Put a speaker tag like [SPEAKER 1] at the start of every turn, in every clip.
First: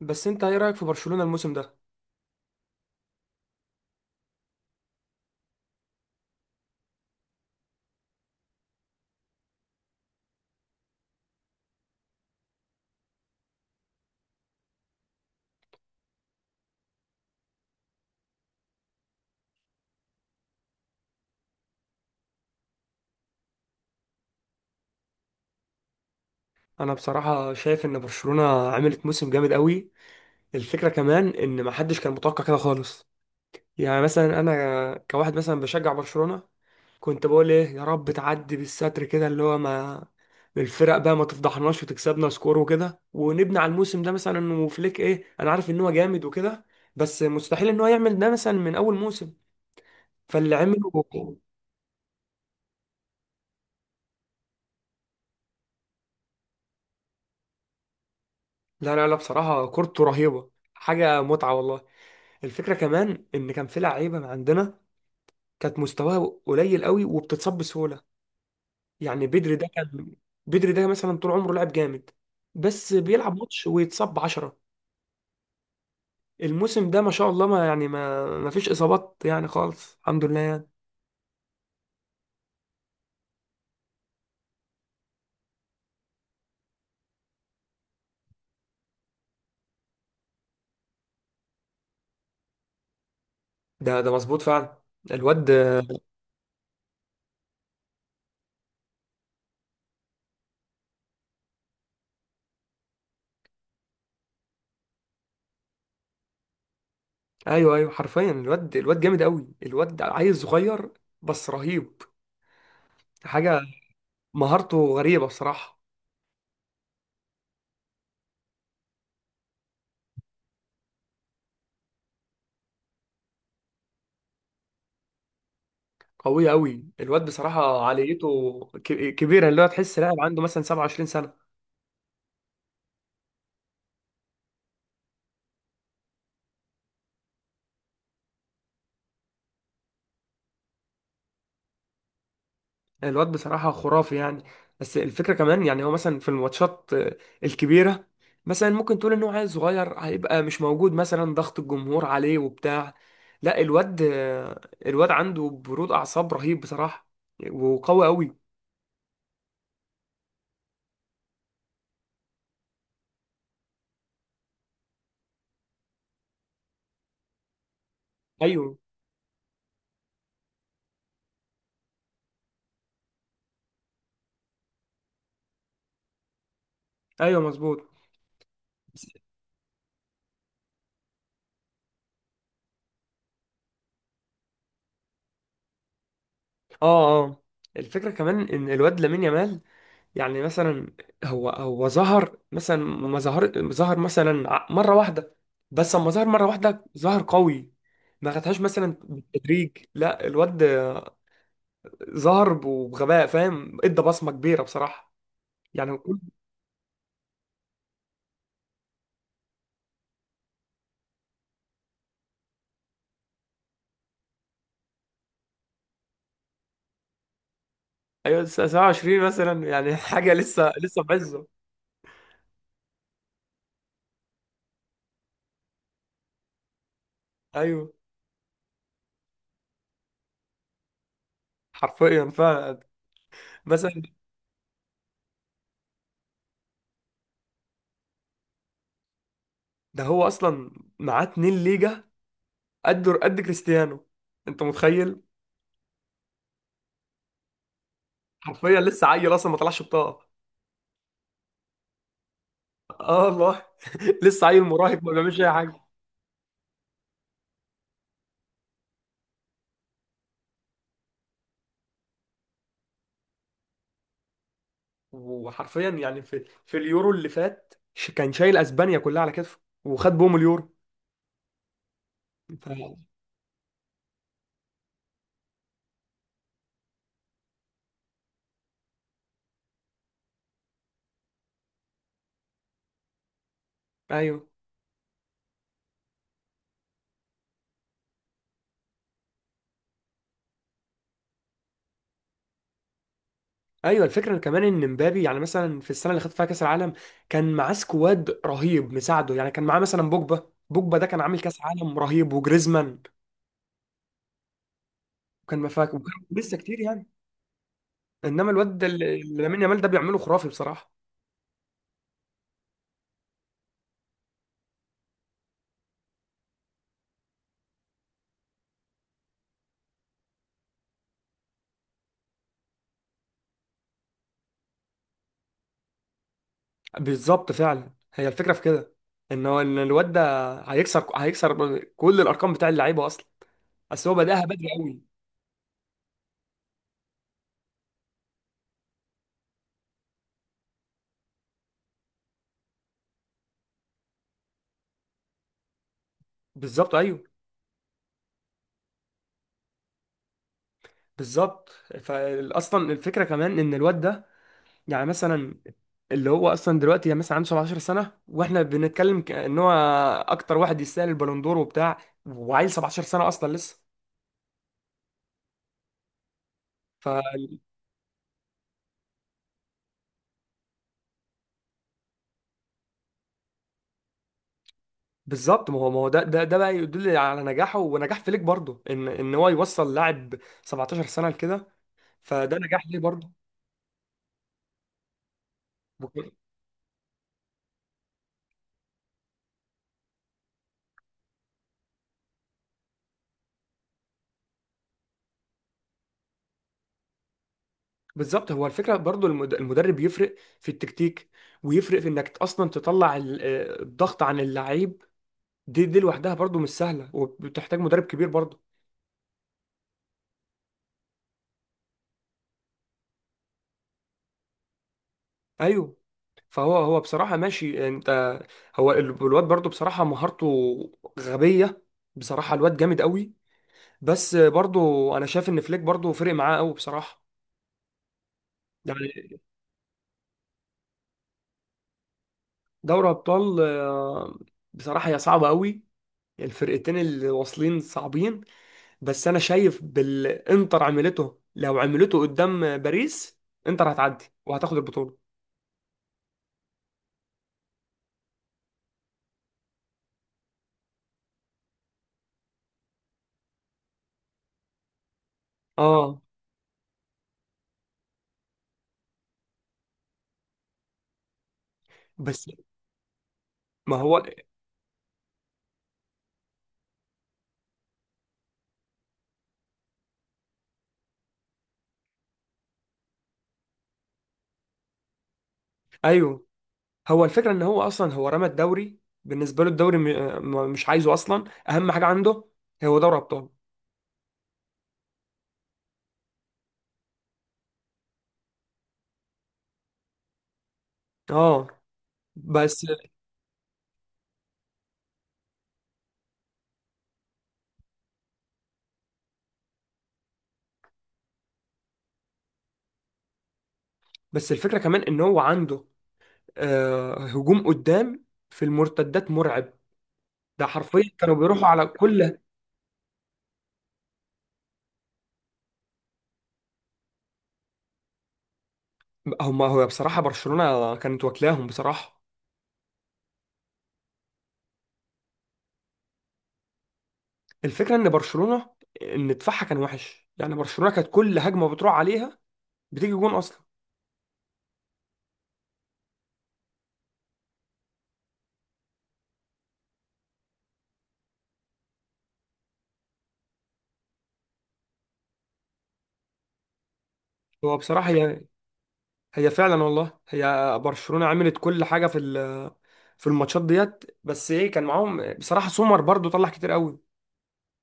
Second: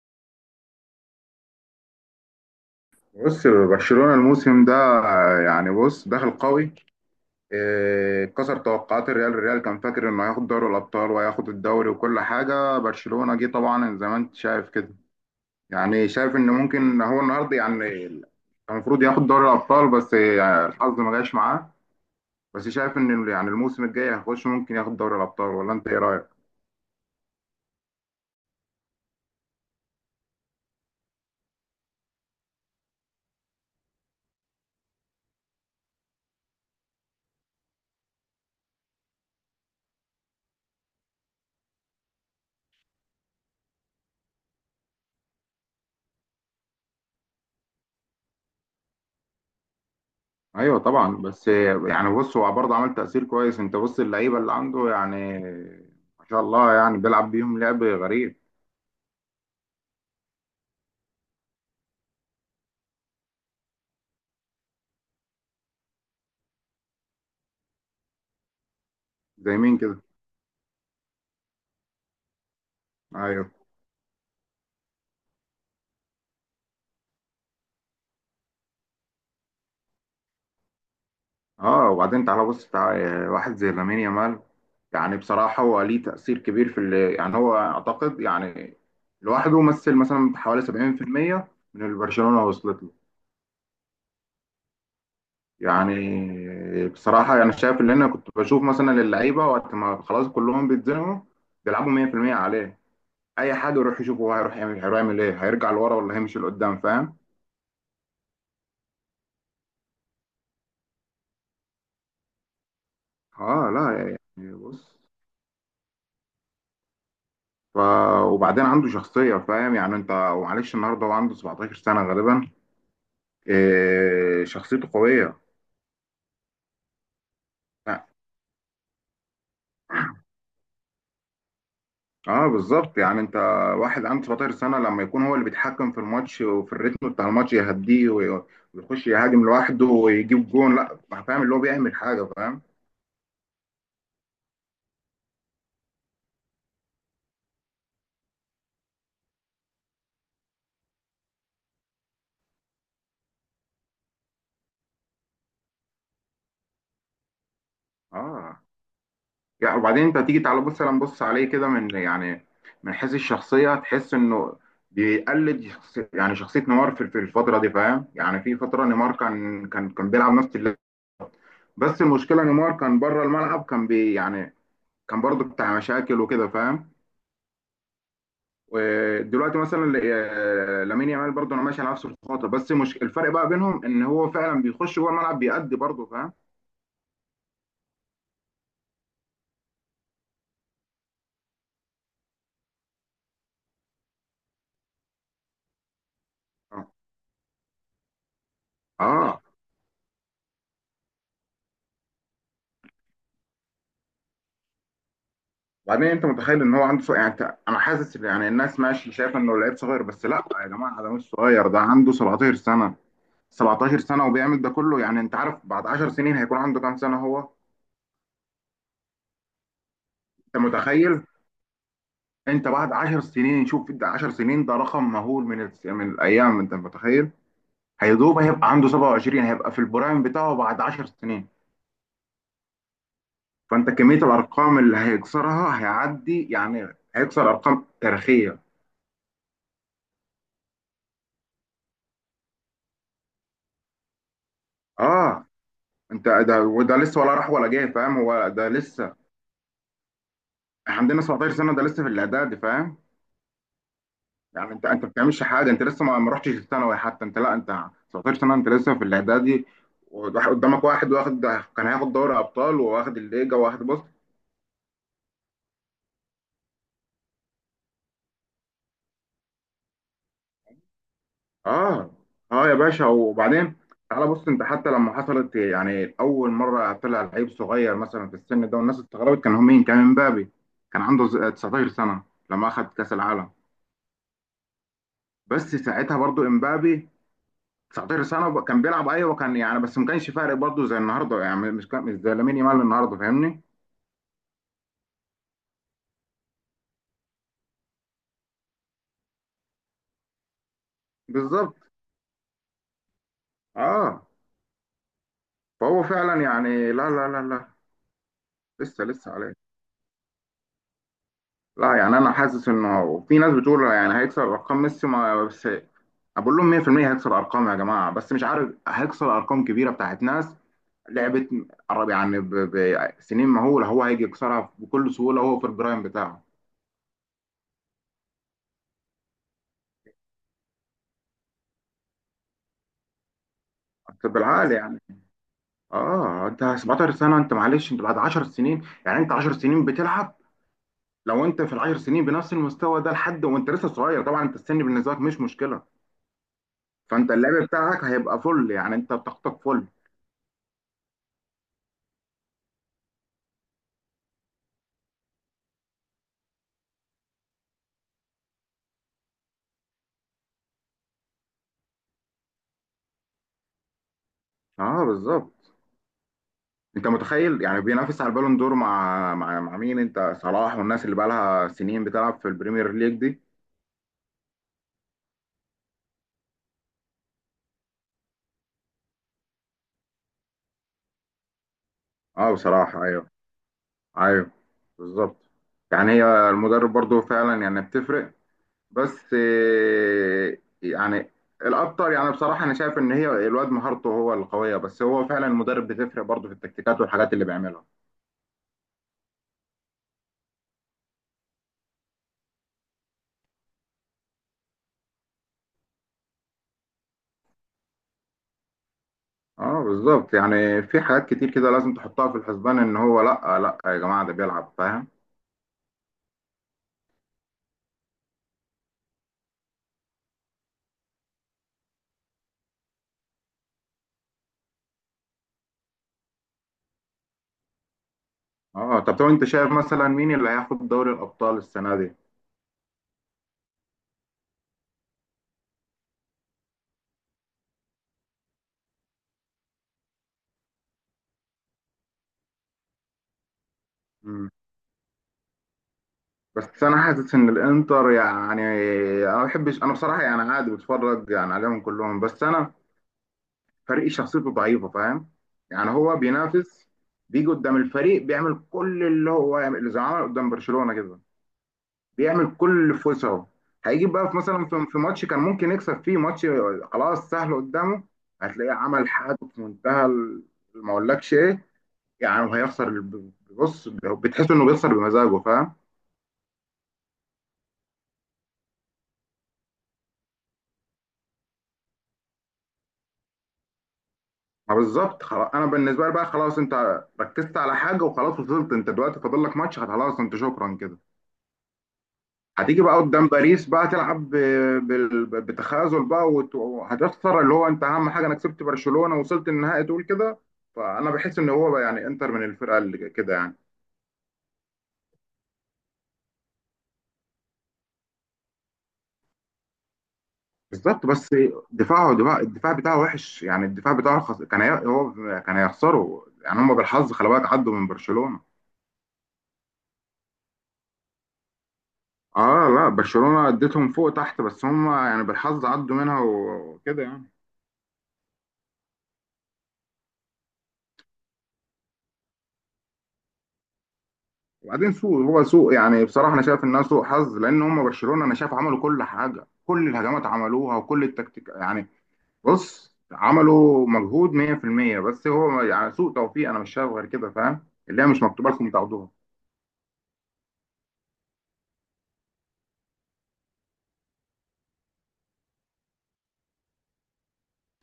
[SPEAKER 1] بس انت ايه رأيك في برشلونة الموسم ده؟
[SPEAKER 2] بص برشلونة الموسم ده. يعني بص داخل قوي. كسر توقعات الريال كان فاكر انه هياخد دوري الابطال وهياخد الدوري وكل حاجة. برشلونة جه طبعا زي ما انت شايف كده. يعني شايف ان ممكن هو النهارده يعني كان المفروض ياخد دوري الابطال، بس يعني الحظ ما جاش معاه. بس شايف ان يعني الموسم الجاي هيخش ممكن ياخد دوري الابطال، ولا انت ايه رايك؟
[SPEAKER 1] انا بصراحة شايف ان برشلونة عملت موسم جامد قوي. الفكرة كمان ان ما حدش كان متوقع كده خالص. يعني مثلا انا كواحد مثلا بشجع برشلونة، كنت بقول ايه يا رب تعدي بالستر كده اللي هو ما... الفرق بقى ما تفضحناش وتكسبنا سكور وكده ونبني على الموسم ده، مثلا انه فليك، ايه انا عارف ان هو جامد وكده، بس مستحيل ان هو يعمل ده مثلا من اول موسم. فاللي
[SPEAKER 2] ايوه
[SPEAKER 1] عمله...
[SPEAKER 2] طبعا، بس يعني بص هو برضه عمل تأثير كويس. انت بص اللعيبة اللي عنده، يعني ما شاء الله يعني بيلعب بيهم لعب غريب.
[SPEAKER 1] لا لا لا بصراحة كورته رهيبة، حاجة متعة والله. الفكرة كمان إن كان في لعيبة عندنا كانت مستواها قليل قوي وبتتصاب بسهولة. يعني بدري
[SPEAKER 2] زي
[SPEAKER 1] ده
[SPEAKER 2] مين كده؟
[SPEAKER 1] كان، بدري ده مثلا طول عمره لاعب جامد، بس بيلعب
[SPEAKER 2] ايوه.
[SPEAKER 1] ماتش ويتصاب بعشرة. الموسم ده ما شاء الله، ما يعني ما فيش إصابات يعني خالص، الحمد لله يعني.
[SPEAKER 2] اه، وبعدين تعالى بص، تعالى واحد زي لامين يامال. يعني بصراحه هو ليه تاثير كبير في اللي يعني هو اعتقد يعني لوحده مثلا حوالي 70% من اللي برشلونه وصلت له.
[SPEAKER 1] ده مظبوط فعلا. الواد...
[SPEAKER 2] يعني بصراحه يعني شايف اللي انا كنت بشوف مثلا اللعيبه وقت ما خلاص كلهم بيتزنقوا بيلعبوا 100% عليه. اي حد يروح يشوفه هو هيروح يعمل ايه، هيرجع لورا ولا هيمشي لقدام، فاهم؟
[SPEAKER 1] أيوه أيوه حرفيا الواد جامد قوي، الواد عيل صغير بس رهيب، حاجة،
[SPEAKER 2] اه لا. يعني
[SPEAKER 1] مهارته
[SPEAKER 2] بص.
[SPEAKER 1] غريبة بصراحة.
[SPEAKER 2] ف... وبعدين عنده شخصية، فاهم يعني، انت ومعلش النهارده هو عنده 17 سنة غالبا. شخصيته قوية.
[SPEAKER 1] قوية قوي الواد بصراحة، عاليته كبيرة، اللي هو تحس لاعب عنده مثلا 27 سنة.
[SPEAKER 2] اه بالظبط. يعني انت واحد عنده 17 سنة لما يكون هو اللي بيتحكم في الماتش وفي الريتم بتاع الماتش يهديه ويخش يهاجم لوحده ويجيب جون، لا فاهم اللي هو بيعمل حاجة، فاهم.
[SPEAKER 1] الواد بصراحة خرافي يعني. بس الفكرة كمان يعني هو مثلا في الماتشات الكبيرة، مثلا ممكن تقول ان هو عيل صغير هيبقى مش موجود مثلا، ضغط الجمهور عليه وبتاع. لا الواد الواد عنده برود أعصاب رهيب بصراحة، وقوي قوي.
[SPEAKER 2] اه. يعني وبعدين انت تيجي تعالى بص سلام بص عليه كده من يعني من حيث الشخصيه تحس انه بيقلد شخص، يعني شخصيه نيمار في الفتره دي فاهم يعني. في
[SPEAKER 1] ايوه
[SPEAKER 2] فتره نيمار كان بيلعب نفس اللعب. بس المشكله نيمار كان بره الملعب، كان يعني كان برضه بتاع مشاكل وكده فاهم.
[SPEAKER 1] ايوه مظبوط.
[SPEAKER 2] ودلوقتي مثلا لامين يامال برضه انا ماشي على نفس الخطه، بس مش الفرق بقى بينهم ان هو فعلا بيخش جوه الملعب، بيأدي برضه فاهم.
[SPEAKER 1] اه اه. الفكرة كمان ان الواد لامين يامال، يعني مثلا هو ظهر مثلا، ما ظهر مثلا مره واحده، بس اما ظهر مره واحده ظهر قوي، ما خدهاش مثلا
[SPEAKER 2] اه،
[SPEAKER 1] بالتدريج، لا الواد ظهر بغباء فاهم، ادى بصمه كبيره بصراحه. يعني
[SPEAKER 2] وبعدين
[SPEAKER 1] كل...
[SPEAKER 2] انت متخيل ان هو عنده صغير. يعني انا حاسس يعني الناس ماشي شايفه انه لعيب صغير، بس لا يا جماعه، ده مش صغير، ده عنده 17 سنه. 17 سنه وبيعمل ده كله. يعني انت عارف بعد 10 سنين هيكون عنده كام سنه هو؟
[SPEAKER 1] ايوه 27 مثلا يعني حاجه
[SPEAKER 2] انت
[SPEAKER 1] لسه لسه
[SPEAKER 2] متخيل؟
[SPEAKER 1] بعزه.
[SPEAKER 2] انت بعد 10 سنين شوف ده، 10 سنين ده رقم مهول، من الايام. انت متخيل؟
[SPEAKER 1] ايوه
[SPEAKER 2] هيدوب هيبقى عنده 27، هيبقى في البرايم بتاعه بعد 10 سنين.
[SPEAKER 1] حرفيا فعلا.
[SPEAKER 2] فانت
[SPEAKER 1] مثلا
[SPEAKER 2] كميه الارقام اللي هيكسرها هيعدي يعني، هيكسر ارقام تاريخيه.
[SPEAKER 1] ده هو اصلا معاه 2 ليجا قد كريستيانو. انت متخيل.
[SPEAKER 2] اه. انت ده وده لسه، ولا راح ولا جاي، فاهم. هو ده
[SPEAKER 1] حرفيا لسه
[SPEAKER 2] لسه.
[SPEAKER 1] عيل اصلا ما طلعش بطاقه.
[SPEAKER 2] احنا عندنا 17 سنه، ده لسه في الاعداد فاهم.
[SPEAKER 1] اه والله لسه عيل
[SPEAKER 2] يعني انت
[SPEAKER 1] مراهق
[SPEAKER 2] انت ما
[SPEAKER 1] ما بيعملش
[SPEAKER 2] بتعملش
[SPEAKER 1] اي
[SPEAKER 2] حاجه.
[SPEAKER 1] حاجه.
[SPEAKER 2] انت لسه ما رحتش الثانوي حتى، انت لا، انت 17 سنه، انت لسه في الاعدادي. قدامك واحد واخد، كان هياخد دوري ابطال وواخد الليجا، واخد بص.
[SPEAKER 1] وحرفيا يعني في اليورو اللي فات كان شايل اسبانيا كلها على كتفه وخد بهم اليورو.
[SPEAKER 2] اه.
[SPEAKER 1] ف...
[SPEAKER 2] اه يا باشا، وبعدين تعالى بص، انت حتى لما حصلت يعني اول مره طلع لعيب صغير مثلا في السن ده والناس استغربت، كان هو مين؟ كان امبابي. كان عنده 19 سنه لما اخد كاس العالم.
[SPEAKER 1] ايوه
[SPEAKER 2] بس ساعتها برضو امبابي 19 سنه وب- كان بيلعب، ايوه كان يعني، بس ما كانش فارق برضه زي النهارده يعني. مش زي لامين يامال النهارده، فاهمني.
[SPEAKER 1] ايوه الفكره كمان ان مبابي يعني مثلا في السنه اللي خد فيها كاس العالم، كان معاه سكواد رهيب مساعده يعني، كان معاه مثلا بوجبا، بوجبا ده كان عامل كاس
[SPEAKER 2] بالظبط.
[SPEAKER 1] عالم رهيب، وجريزمان،
[SPEAKER 2] اه.
[SPEAKER 1] وكان مفاك،
[SPEAKER 2] فهو
[SPEAKER 1] وكان
[SPEAKER 2] فعلا
[SPEAKER 1] لسه كتير
[SPEAKER 2] يعني. لا
[SPEAKER 1] يعني.
[SPEAKER 2] لا لا لا،
[SPEAKER 1] انما الواد ده
[SPEAKER 2] لسه
[SPEAKER 1] اللي-
[SPEAKER 2] لسه
[SPEAKER 1] اللي
[SPEAKER 2] عليه.
[SPEAKER 1] لامين يامال ده بيعمله خرافي بصراحه.
[SPEAKER 2] لا يعني انا حاسس انه في ناس بتقول يعني هيكسر ارقام ميسي، ما بس بقول لهم 100% هيكسر ارقام يا جماعه، بس مش عارف هيكسر ارقام كبيره بتاعت ناس لعبت قرب يعني بسنين مهوله. هو هيجي يكسرها بكل سهوله، هو في البرايم بتاعه
[SPEAKER 1] بالظبط فعلا هي الفكره في كده، ان هو ان الواد ده هيكسر كل الارقام بتاع اللعيبه اصلا، بس هو بداها بدري
[SPEAKER 2] بالعقل يعني.
[SPEAKER 1] قوي.
[SPEAKER 2] اه، انت 17 سنه، انت معلش، انت بعد 10 سنين، يعني انت 10 سنين بتلعب. لو انت في ال 10 سنين بنفس المستوى ده لحد وانت لسه صغير، طبعا انت السن بالنسبه لك مش مشكله.
[SPEAKER 1] بالظبط ايوه.
[SPEAKER 2] فانت اللعب بتاعك هيبقى فل، يعني انت طاقتك فل.
[SPEAKER 1] بالظبط. فاصلا الفكره كمان ان الواد ده، يعني مثلا اللي هو اصلا دلوقتي يعني مثلا عنده 17 سنه، واحنا بنتكلم ك- ان هو اكتر واحد يستاهل البالوندور وبتاع، وعيل 17 سنه اصلا لسه.
[SPEAKER 2] اه بالظبط. انت متخيل يعني بينافس على البالون دور مع مين؟ انت صلاح والناس اللي بقى لها سنين بتلعب في البريمير ليج دي.
[SPEAKER 1] فبالظبط ما هو ده بقى يدل على نجاحه ونجاح فليك برضه، ان هو يوصل لاعب 17 سنه لكده،
[SPEAKER 2] اه
[SPEAKER 1] فده نجاح ليه
[SPEAKER 2] بصراحه
[SPEAKER 1] برضه.
[SPEAKER 2] ايوه. ايوه. بالظبط. يعني
[SPEAKER 1] بك-
[SPEAKER 2] هي المدرب برضو فعلا يعني بتفرق. بس يعني الاكتر يعني بصراحه انا شايف ان هي الواد مهارته هو القويه، بس هو فعلا المدرب بتفرق برضه في التكتيكات والحاجات اللي بيعملها.
[SPEAKER 1] بالظبط. هو الفكره برضو المدرب يفرق في التكتيك، ويفرق في انك اصلا تطلع الضغط عن اللعيب. دي لوحدها برضو مش سهله وبتحتاج مدرب كبير برضو.
[SPEAKER 2] اه بالظبط، يعني في حاجات كتير كده لازم تحطها في الحسبان ان هو لا لا يا جماعه ده بيلعب فاهم.
[SPEAKER 1] ايوه. فهو هو بصراحه ماشي انت، هو ال- الواد برضو بصراحه مهارته غبيه بصراحه، الواد جامد قوي، بس برضو انا شايف ان فليك برضو فرق معاه قوي بصراحه.
[SPEAKER 2] اه
[SPEAKER 1] يعني
[SPEAKER 2] طب طب انت شايف مثلا مين اللي هياخد دوري الابطال السنه دي؟
[SPEAKER 1] دوري ابطال بصراحه هي صعبه قوي، الفرقتين اللي واصلين صعبين، بس انا شايف بالانتر عملته، لو عملته قدام باريس انتر هتعدي
[SPEAKER 2] مم.
[SPEAKER 1] وهتاخد البطوله.
[SPEAKER 2] بس انا حاسس ان الانتر يعني انا ما بحبش. انا بصراحه يعني عادي بتفرج يعني عليهم كلهم، بس انا فريق شخصيته ضعيفه فاهم. يعني هو
[SPEAKER 1] اه
[SPEAKER 2] بينافس، بيجي قدام الفريق بيعمل كل اللي هو يعمل، اللي زي ما عمل قدام برشلونه كده.
[SPEAKER 1] بس
[SPEAKER 2] بيعمل كل اللي في وسعه.
[SPEAKER 1] ما
[SPEAKER 2] هيجي
[SPEAKER 1] هو
[SPEAKER 2] بقى في مثلا، في ماتش كان ممكن يكسب فيه ماتش خلاص سهل قدامه، هتلاقيه عمل حاجه في منتهى ما اقولكش ايه يعني. وهيخسر بص بتحس انه بيخسر بمزاجه فاهم.
[SPEAKER 1] ايوه. هو الفكره ان هو اصلا هو رمى الدوري، بالنسبه له الدوري مش عايزه اصلا، اهم حاجه عنده هو دوري ابطال.
[SPEAKER 2] ما بالظبط. خلاص انا بالنسبه لي بقى خلاص، انت ركزت على حاجه وخلاص وصلت، انت دلوقتي فاضل لك ماتش خلاص، انت شكرا كده.
[SPEAKER 1] اه
[SPEAKER 2] هتيجي
[SPEAKER 1] بس.
[SPEAKER 2] بقى قدام باريس بقى تلعب بتخاذل بقى وهتخسر اللي هو انت اهم حاجه، انا كسبت برشلونه وصلت النهائي تقول كده. فانا بحس ان هو بقى يعني انتر من الفرقه اللي كده يعني.
[SPEAKER 1] بس الفكره كمان ان هو عنده آه هجوم قدام في المرتدات مرعب، ده
[SPEAKER 2] بالظبط
[SPEAKER 1] حرفيا
[SPEAKER 2] بس.
[SPEAKER 1] كانوا بيروحوا على
[SPEAKER 2] دفاعه
[SPEAKER 1] كل...
[SPEAKER 2] دفاع الدفاع بتاعه وحش، يعني الدفاع بتاعه هو كان هيخسروا يعني، هم بالحظ خلي بالك عدوا من برشلونه.
[SPEAKER 1] هم. هو بصراحه برشلونه كانت واكلاهم بصراحه.
[SPEAKER 2] اه لا، برشلونه اديتهم فوق تحت، بس هم يعني بالحظ عدوا منها وكده يعني.
[SPEAKER 1] الفكره ان برشلونه ان دفاعها كان وحش يعني، برشلونه كانت كل هجمه بتروح عليها بتيجي جون اصلا.
[SPEAKER 2] وبعدين سوء يعني بصراحه انا شايف انها سوء حظ. لان هم برشلونه انا شايف عملوا كل حاجه، كل الهجمات عملوها وكل التكتيك يعني. بص عملوا مجهود 100%، بس هو يعني سوء توفيق، انا مش شايف غير كده، فاهم
[SPEAKER 1] هو
[SPEAKER 2] اللي هي
[SPEAKER 1] بصراحه
[SPEAKER 2] مش
[SPEAKER 1] هي
[SPEAKER 2] مكتوبه لكم تاخدوها.
[SPEAKER 1] هي فعلا والله، هي برشلونه عملت كل حاجه في في الماتشات ديت، بس ايه كان معاهم بصراحه سومر برضو طلع كتير قوي،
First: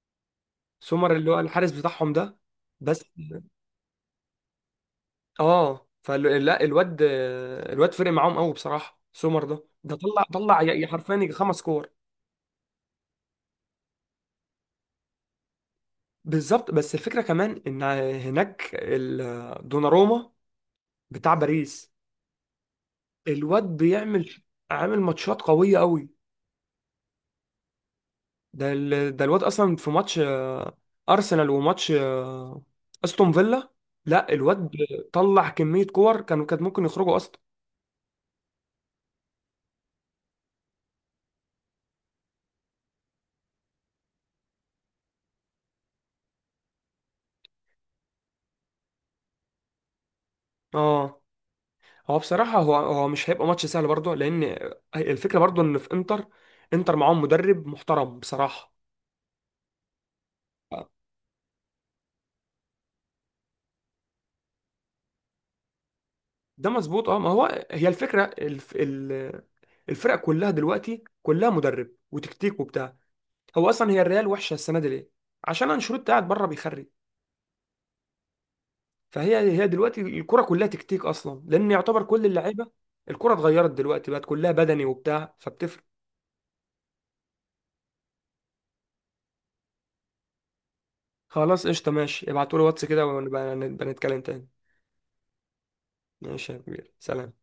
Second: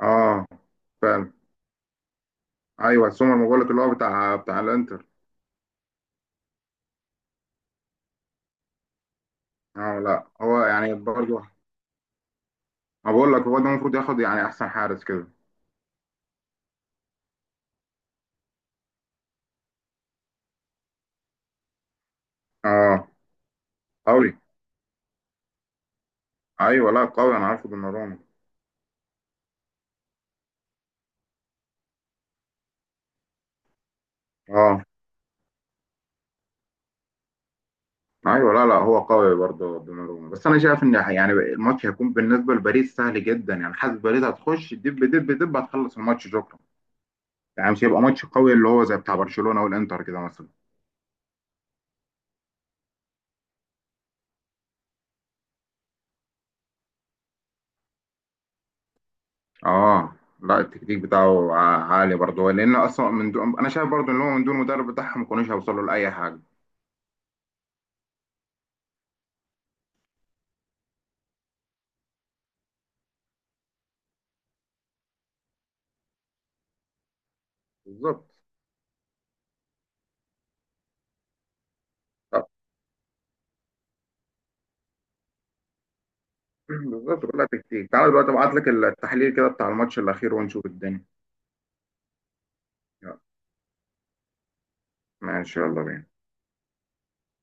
[SPEAKER 2] اه
[SPEAKER 1] سومر اللي
[SPEAKER 2] فعلا.
[SPEAKER 1] هو الحارس بتاعهم ده. بس.
[SPEAKER 2] ايوه سومر، ما بقول لك اللي هو بتاع الانتر.
[SPEAKER 1] اه فلا الواد فرق معاهم قوي بصراحه، سومر ده ده
[SPEAKER 2] اه
[SPEAKER 1] طلع
[SPEAKER 2] لا هو
[SPEAKER 1] طلع ي-
[SPEAKER 2] يعني
[SPEAKER 1] حرفيا يجي
[SPEAKER 2] برضه،
[SPEAKER 1] خمس كور.
[SPEAKER 2] ما بقول لك هو ده المفروض ياخد يعني احسن حارس كده.
[SPEAKER 1] بالظبط بس الفكره كمان ان هناك دوناروما بتاع باريس،
[SPEAKER 2] اه
[SPEAKER 1] الواد بيعمل،
[SPEAKER 2] قوي.
[SPEAKER 1] عامل ماتشات قوية قوي.
[SPEAKER 2] ايوه لا قوي، انا عارفه دوناروما.
[SPEAKER 1] ده الواد اصلا في ماتش ارسنال وماتش استون فيلا، لا الواد
[SPEAKER 2] اه.
[SPEAKER 1] طلع كمية كور كانوا كانت ممكن يخرجوا اصلا.
[SPEAKER 2] ايوه لا لا، هو قوي برضه دوناروما. بس انا شايف ان يعني الماتش هيكون بالنسبه لباريس سهل جدا يعني. حاسس باريس هتخش دب دب دب، هتخلص الماتش شكرا. يعني مش هيبقى ماتش قوي اللي هو زي بتاع برشلونه والانتر كده مثلا.
[SPEAKER 1] اه هو بصراحة هو مش هيبقى ماتش سهل برضه، لان الفكرة برضه ان في انتر، انتر معاهم مدرب محترم بصراحة.
[SPEAKER 2] اه لا، التكتيك بتاعه عالي برضه، لان اصلا من دون، انا شايف برضه ان هو من دون المدرب بتاعهم ما كانوش هيوصلوا لاي حاجه.
[SPEAKER 1] ده مظبوط. اه ما هو هي الفكرة الفرق كلها دلوقتي كلها مدرب وتكتيك وبتاع. هو اصلا هي الريال وحشه السنه دي ليه؟ عشان انشيلوتي قاعد بره بيخرب.
[SPEAKER 2] بالظبط.
[SPEAKER 1] فهي هي دلوقتي الكره كلها تكتيك اصلا، لان يعتبر كل
[SPEAKER 2] طب،
[SPEAKER 1] اللعيبه، الكره اتغيرت دلوقتي بقت كلها بدني وبتاع فبتفرق.
[SPEAKER 2] بالظبط كلها تكتيك. تعالى دلوقتي ابعت لك التحليل كده بتاع الماتش الاخير ونشوف الدنيا.
[SPEAKER 1] خلاص قشطه ماشي، ابعتوا لي واتس كده
[SPEAKER 2] يلا.
[SPEAKER 1] ونبقى نبقى نتكلم تاني.
[SPEAKER 2] ماشي يلا بينا.
[SPEAKER 1] ماشي يا كبير سلام.